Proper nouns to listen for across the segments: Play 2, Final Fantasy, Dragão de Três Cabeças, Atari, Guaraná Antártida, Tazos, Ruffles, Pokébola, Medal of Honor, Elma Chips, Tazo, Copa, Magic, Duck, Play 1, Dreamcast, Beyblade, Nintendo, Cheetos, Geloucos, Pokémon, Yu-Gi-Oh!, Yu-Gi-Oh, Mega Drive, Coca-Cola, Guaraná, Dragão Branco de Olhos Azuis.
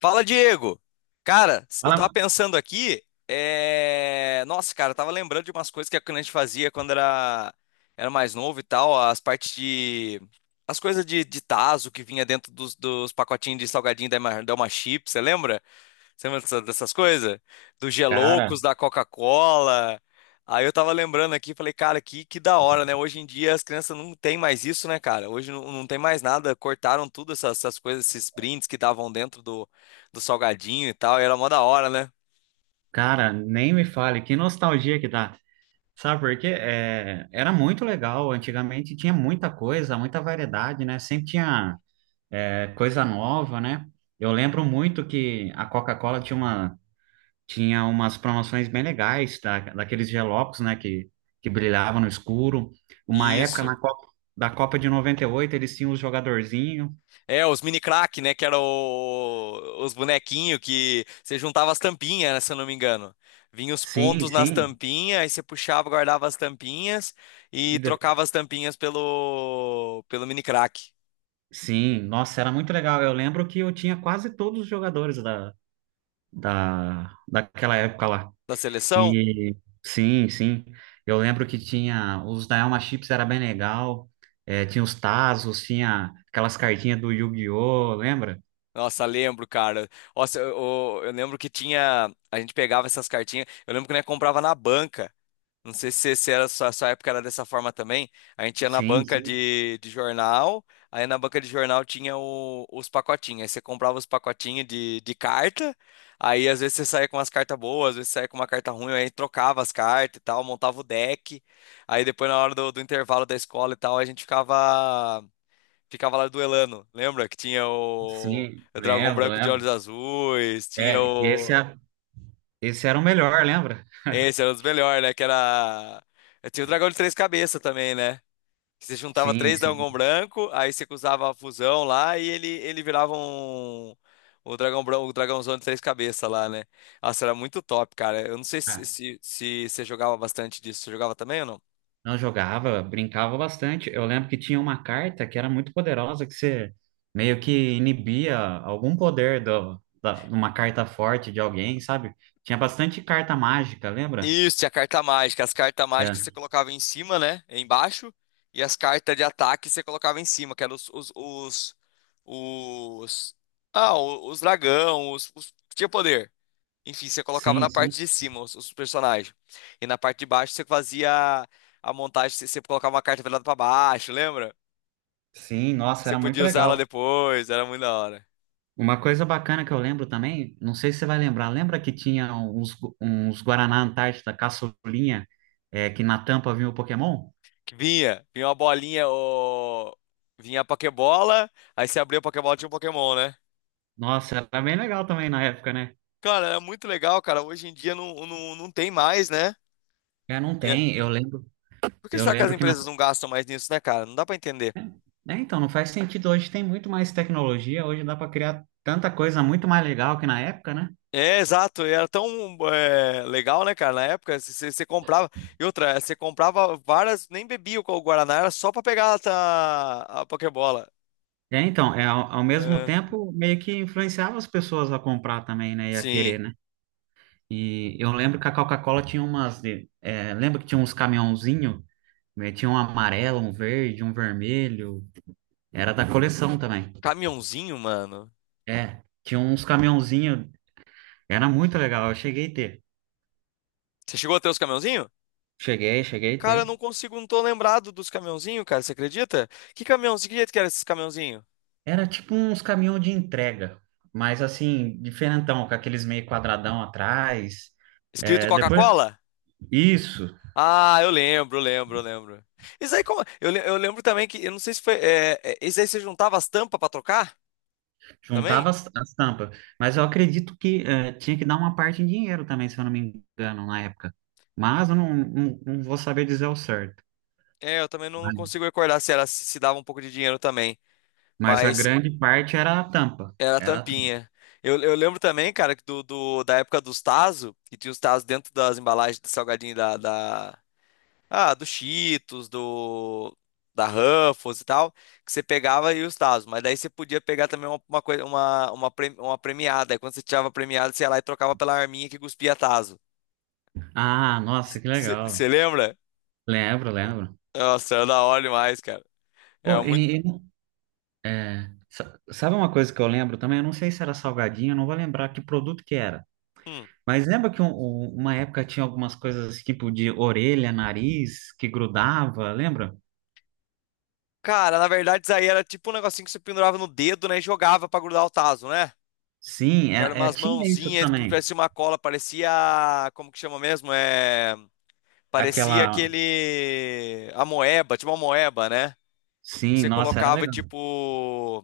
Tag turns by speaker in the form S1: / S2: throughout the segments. S1: Fala, Diego! Cara, eu tava
S2: Fala,
S1: pensando aqui, nossa, cara, eu tava lembrando de umas coisas que a gente fazia era mais novo e tal, as partes de. As coisas de tazo que vinha dentro dos pacotinhos de salgadinho da Elma Chips, você lembra? Você lembra dessas coisas? Dos
S2: cara.
S1: Geloucos, da Coca-Cola. Aí eu tava lembrando aqui, falei, cara, que da hora, né? Hoje em dia as crianças não tem mais isso, né, cara? Hoje não, não tem mais nada, cortaram tudo essas coisas, esses brindes que davam dentro do salgadinho e tal, e era mó da hora, né?
S2: Nem me fale, que nostalgia que dá. Sabe por quê? Era muito legal, antigamente tinha muita coisa, muita variedade, né? Sempre tinha coisa nova, né? Eu lembro muito que a Coca-Cola tinha uma, tinha umas promoções bem legais, daqueles gelocos, né? Que brilhavam no escuro. Uma época
S1: Isso.
S2: na Copa, da Copa de 98 eles tinham os jogadorzinhos.
S1: É, os mini crack, né? Que eram os bonequinhos que você juntava as tampinhas, né, se eu não me engano. Vinha os
S2: Sim,
S1: pontos nas
S2: sim.
S1: tampinhas, aí você puxava, guardava as tampinhas
S2: E
S1: e
S2: de-
S1: trocava as tampinhas pelo mini crack
S2: Sim, nossa, era muito legal. Eu lembro que eu tinha quase todos os jogadores daquela época lá.
S1: da seleção.
S2: E sim, sim. Eu lembro que tinha os da Elma Chips, era bem legal. É, tinha os Tazos, tinha aquelas cartinhas do Yu-Gi-Oh! Lembra?
S1: Nossa, lembro, cara. Nossa, eu lembro que tinha. A gente pegava essas cartinhas. Eu lembro que nós comprava na banca. Não sei se era sua época era dessa forma também. A gente ia na
S2: Sim,
S1: banca
S2: sim,
S1: de jornal, aí na banca de jornal tinha os pacotinhos. Aí você comprava os pacotinhos de carta, aí às vezes você saía com umas cartas boas, às vezes saía com uma carta ruim, aí trocava as cartas e tal, montava o deck. Aí depois na hora do intervalo da escola e tal, ficava lá duelando. Lembra que tinha
S2: sim,
S1: o Dragão
S2: lembro,
S1: Branco de
S2: lembro.
S1: Olhos Azuis, tinha
S2: É, esse,
S1: o.
S2: é- Esse era o melhor, lembra?
S1: Esse era um dos melhores, né? Que era. Tinha o Dragão de Três Cabeças também, né? Você juntava
S2: Sim,
S1: três
S2: sim.
S1: dragão branco, aí você usava a fusão lá e ele virava um. O dragão branco, o dragãozão de três cabeças lá, né? Nossa, era muito top, cara. Eu não sei
S2: Ah,
S1: se você jogava bastante disso. Você jogava também ou não?
S2: não jogava, brincava bastante. Eu lembro que tinha uma carta que era muito poderosa, que você meio que inibia algum poder de uma carta forte de alguém, sabe? Tinha bastante carta mágica, lembra?
S1: Isso, tinha carta mágica. As cartas mágicas você
S2: É.
S1: colocava em cima, né? Embaixo. E as cartas de ataque você colocava em cima, que eram os- ah, os dragão, tinha poder. Enfim, você colocava
S2: Sim,
S1: na
S2: sim.
S1: parte de cima os personagens. E na parte de baixo você fazia a montagem, você colocava uma carta velada pra baixo, lembra?
S2: Sim, nossa,
S1: Você
S2: era muito
S1: podia usar ela
S2: legal.
S1: depois, era muito da hora.
S2: Uma coisa bacana que eu lembro também, não sei se você vai lembrar, lembra que tinha uns, uns Guaraná Antártida caçulinha, é, que na tampa vinha o Pokémon?
S1: Vinha uma bolinha, o... vinha a Pokébola, aí você abria a Pokébola tinha um Pokémon, né?
S2: Nossa, era bem legal também na época, né?
S1: Cara, era muito legal, cara. Hoje em dia não, não, não tem mais, né?
S2: É, não
S1: E é-
S2: tem.
S1: e- por que
S2: Eu
S1: será que as
S2: lembro que
S1: empresas não gastam mais nisso, né, cara? Não dá pra entender.
S2: é, então, não faz sentido. Hoje tem muito mais tecnologia, hoje dá para criar tanta coisa muito mais legal que na época, né?
S1: É, exato, e era tão é, legal, né, cara? Na época, você comprava. E outra, você comprava várias, nem bebia o Guaraná, era só pra pegar a Pokébola.
S2: É, então, é, ao mesmo
S1: É,
S2: tempo, meio que influenciava as pessoas a comprar também, né? E a querer,
S1: sim.
S2: né? E eu lembro que a Coca-Cola tinha umas. É, lembra que tinha uns caminhãozinho, né? Tinha um amarelo, um verde, um vermelho. Era da coleção também.
S1: Caminhãozinho, mano.
S2: É, tinha uns caminhãozinho. Era muito legal. Eu cheguei a ter.
S1: Você chegou a ter os caminhãozinho?
S2: Cheguei, cheguei a
S1: Cara,
S2: ter.
S1: eu não consigo, não tô lembrado dos caminhãozinho, cara, você acredita? Que caminhãozinho, que jeito que era esses caminhãozinho?
S2: Era tipo uns caminhão de entrega, mas assim, diferentão, com aqueles meio quadradão atrás.
S1: Escrito
S2: É, depois,
S1: Coca-Cola?
S2: isso,
S1: Ah, eu lembro, lembro, lembro. Isso aí, como... eu lembro também que, eu não sei se foi. Esse aí você juntava as tampas pra trocar também?
S2: juntava as tampas. Mas eu acredito que é, tinha que dar uma parte em dinheiro também, se eu não me engano, na época. Mas eu não vou saber dizer o certo.
S1: É, eu também não consigo recordar se ela se dava um pouco de dinheiro também,
S2: Mas a
S1: mas
S2: grande parte era a tampa.
S1: era
S2: Era a tampa.
S1: tampinha. Eu lembro também, cara, que da época dos Tazo, que tinha os Tazo dentro das embalagens do salgadinho ah, do Cheetos, do da Ruffles e tal, que você pegava e os Tazo, mas daí você podia pegar também uma coisa, uma premiada. Aí quando você tirava a premiada, você ia lá e trocava pela arminha que cuspia Tazo.
S2: Ah, nossa, que legal.
S1: Você lembra?
S2: Lembro, lembro.
S1: Nossa, era da hora demais, cara.
S2: Pô,
S1: Era muito.
S2: e, e, é, sabe uma coisa que eu lembro também? Eu não sei se era salgadinho, eu não vou lembrar que produto que era.
S1: Hum.
S2: Mas lembra que uma época tinha algumas coisas tipo de orelha, nariz, que grudava, lembra?
S1: Cara, na verdade, isso aí era tipo um negocinho que você pendurava no dedo, né? E jogava pra grudar o tazo, né?
S2: Sim,
S1: Que era
S2: é,
S1: umas
S2: tinha isso
S1: mãozinhas que
S2: também.
S1: parecia uma cola, parecia. Como que chama mesmo? É. Parecia
S2: Aquela.
S1: aquele. A moeba, tipo uma moeba, né?
S2: Sim,
S1: Você
S2: nossa, era
S1: colocava,
S2: legal.
S1: tipo.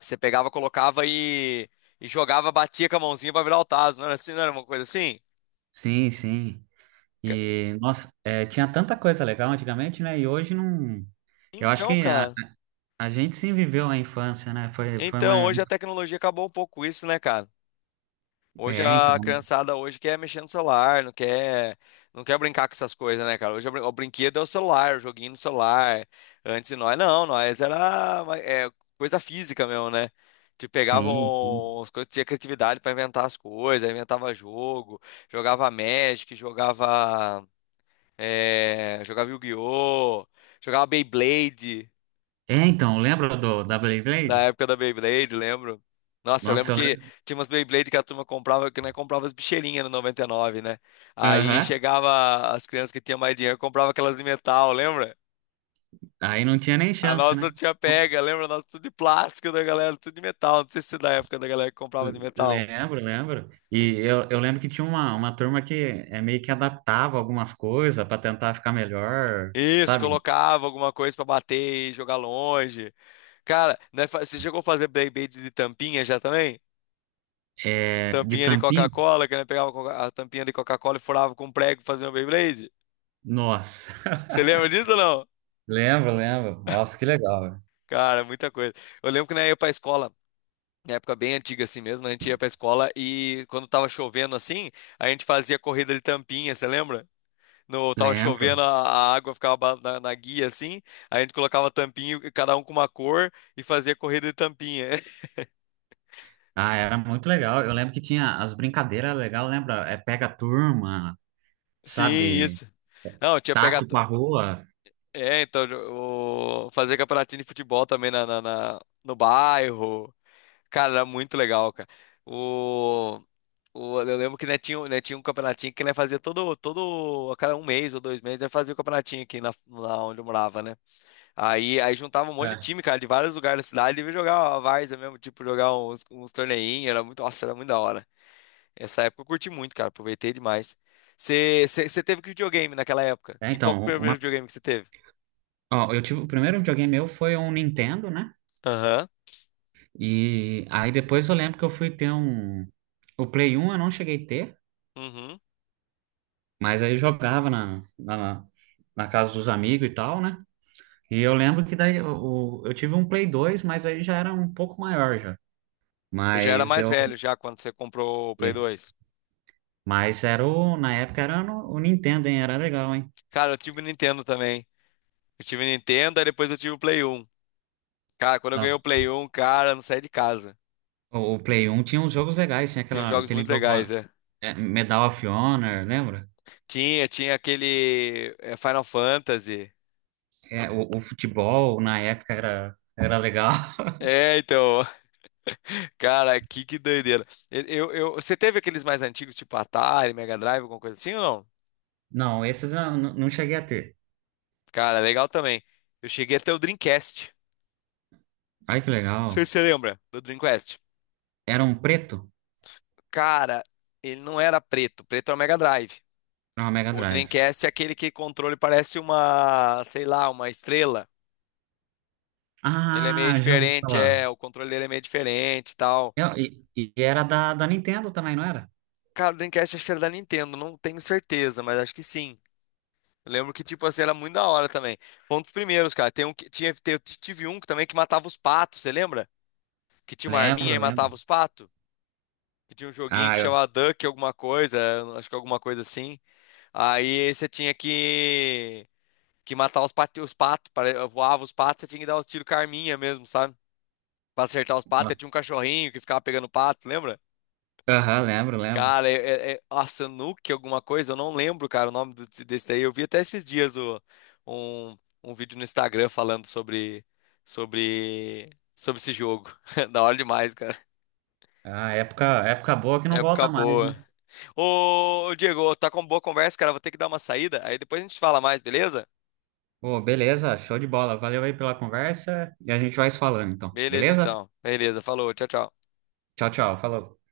S1: Você pegava, colocava e. E jogava, batia com a mãozinha pra virar o tazo, não era assim? Não era uma coisa assim?
S2: Sim, sim.
S1: Ca-
S2: E, nossa, é, tinha tanta coisa legal antigamente, né? E hoje não. Eu acho
S1: Então,
S2: que
S1: cara.
S2: a gente sim viveu a infância, né? Foi
S1: Então,
S2: uma.
S1: hoje a tecnologia acabou um pouco com isso, né, cara? Hoje
S2: É,
S1: a
S2: então.
S1: criançada hoje quer mexer no celular, não quer brincar com essas coisas, né, cara? Hoje a o brinquedo é o celular, o joguinho no celular. Antes de nós, não, nós era ma- é, coisa física mesmo, né? Te
S2: Sim, sim.
S1: pegavam as coisas, tinha criatividade pra inventar as coisas, inventava jogo, jogava Magic, jogava Yu-Gi-Oh, jogava Beyblade.
S2: É, então, lembra da
S1: Na
S2: Beyblade?
S1: época da Beyblade, lembro. Nossa, eu lembro
S2: Nossa, eu
S1: que
S2: lembro.
S1: tinha umas Beyblade que a turma comprava, que nós comprava as bicheirinhas no 99, né? Aí
S2: Aham.
S1: chegava as crianças que tinham mais dinheiro, comprava aquelas de metal, lembra?
S2: Aí não tinha nem
S1: A
S2: chance,
S1: nossa
S2: né?
S1: tinha pega, lembra? A nossa tudo de plástico da galera, tudo de metal. Não sei se é da época da galera que comprava de metal.
S2: Lembro, lembro. Eu lembro que tinha uma turma que é meio que adaptava algumas coisas para tentar ficar melhor,
S1: Isso,
S2: sabe?
S1: colocava alguma coisa pra bater e jogar longe. Cara, né, você chegou a fazer Beyblade de tampinha já também?
S2: É, de
S1: Tampinha de
S2: tampinha.
S1: Coca-Cola, que né, pegava a a tampinha de Coca-Cola e furava com um prego e fazia uma Beyblade?
S2: Nossa,
S1: Você lembra disso ou não?
S2: lembro, lembro. Nossa, que legal, velho.
S1: Cara, muita coisa. Eu lembro que na época ia pra escola, na época bem antiga assim mesmo, a gente ia pra escola e quando tava chovendo assim, a gente fazia corrida de tampinha, você lembra? No, tava
S2: Lembro.
S1: chovendo, a água ficava na guia assim, a gente colocava tampinha, cada um com uma cor e fazia corrida de tampinha.
S2: Ah, era muito legal. Eu lembro que tinha as brincadeiras legais, lembra? É pega a turma,
S1: Sim,
S2: sabe?
S1: isso. Não, tinha
S2: Taco
S1: pegado.
S2: pra rua.
S1: É, então, o... fazer campeonatinho de futebol também na, no bairro. Cara, era muito legal, cara. O, eu lembro que né, tinha, né, tinha um campeonatinho que né, todo, a cada um mês ou 2 meses, né, fazia o campeonatinho aqui na, lá onde eu morava, né? Aí juntava um monte de
S2: É,
S1: time, cara, de vários lugares da cidade e jogava a várzea mesmo, tipo, jogar uns torneinhos, era muito, nossa, era muito da hora. Essa época eu curti muito, cara, aproveitei demais. Você teve que videogame naquela época?
S2: é,
S1: Que, qual que
S2: então,
S1: foi o primeiro
S2: uma,
S1: videogame que você teve?
S2: ó, eu tive, o primeiro videogame meu foi um Nintendo, né?
S1: Aham.
S2: E aí depois eu lembro que eu fui ter um. O Play 1 eu não cheguei a ter,
S1: Uhum.
S2: mas aí eu jogava na casa dos amigos e tal, né? E eu lembro que daí eu tive um Play dois, mas aí já era um pouco maior já.
S1: Eu já era
S2: Mas
S1: mais velho
S2: eu.
S1: já quando você comprou o Play 2.
S2: Mas era o. Na época era o Nintendo, hein? Era legal, hein?
S1: Cara, eu tive o Nintendo também. Eu tive Nintendo, aí depois eu tive o Play 1. Cara, quando eu ganhei
S2: Nossa,
S1: o Play 1, cara, eu não saí de casa.
S2: o Play 1 tinha uns jogos legais, tinha
S1: Tinha
S2: aquela,
S1: jogos
S2: aquele
S1: muito
S2: jogo
S1: legais,
S2: lá,
S1: é.
S2: é, Medal of Honor, lembra?
S1: Tinha aquele é, Final Fantasy.
S2: É, o futebol na época era, era legal.
S1: É, então, cara, que doideira. Você teve aqueles mais antigos, tipo Atari, Mega Drive, alguma coisa assim ou não?
S2: Não, esses eu não cheguei a ter.
S1: Cara, legal também. Eu cheguei até o Dreamcast.
S2: Ai, que
S1: Não sei
S2: legal.
S1: se você lembra do Dreamcast.
S2: Era um preto?
S1: Cara, ele não era preto. Preto era o Mega Drive.
S2: Era uma Mega
S1: O
S2: Drive.
S1: Dreamcast é aquele que controle parece uma, sei lá, uma estrela. Ele é meio
S2: Ah, já ouvi
S1: diferente,
S2: falar.
S1: é, o controle dele é meio diferente e tal.
S2: E era da Nintendo também, não era?
S1: Cara, o Dreamcast acho que era da Nintendo, não tenho certeza, mas acho que sim. Eu lembro que, tipo assim, era muito da hora também. Foi um dos primeiros, cara. Tem um que, tinha, tive um também que matava os patos, você lembra? Que tinha uma arminha
S2: Lembro,
S1: e
S2: lembro.
S1: matava os patos? Que tinha um joguinho
S2: Ah,
S1: que
S2: eu.
S1: chamava Duck alguma coisa, eu acho que alguma coisa assim. Aí você tinha que matar os patos, voava os patos, você tinha que dar os tiros com a arminha mesmo, sabe? Pra acertar os patos, aí tinha um cachorrinho que ficava pegando pato, lembra?
S2: Aham, lembro, lembro.
S1: Cara, é a Sanuki alguma coisa, eu não lembro, cara, o nome desse daí. Eu vi até esses dias um, um vídeo no Instagram falando sobre, sobre esse jogo. Da hora demais, cara.
S2: Ah, época, época boa que não
S1: Época
S2: volta mais, né?
S1: boa. Ô, Diego, tá com boa conversa, cara. Vou ter que dar uma saída. Aí depois a gente fala mais, beleza?
S2: Pô, beleza, show de bola. Valeu aí pela conversa e a gente vai se falando, então.
S1: Beleza,
S2: Beleza?
S1: então. Beleza, falou. Tchau, tchau.
S2: Tchau, tchau. Falou.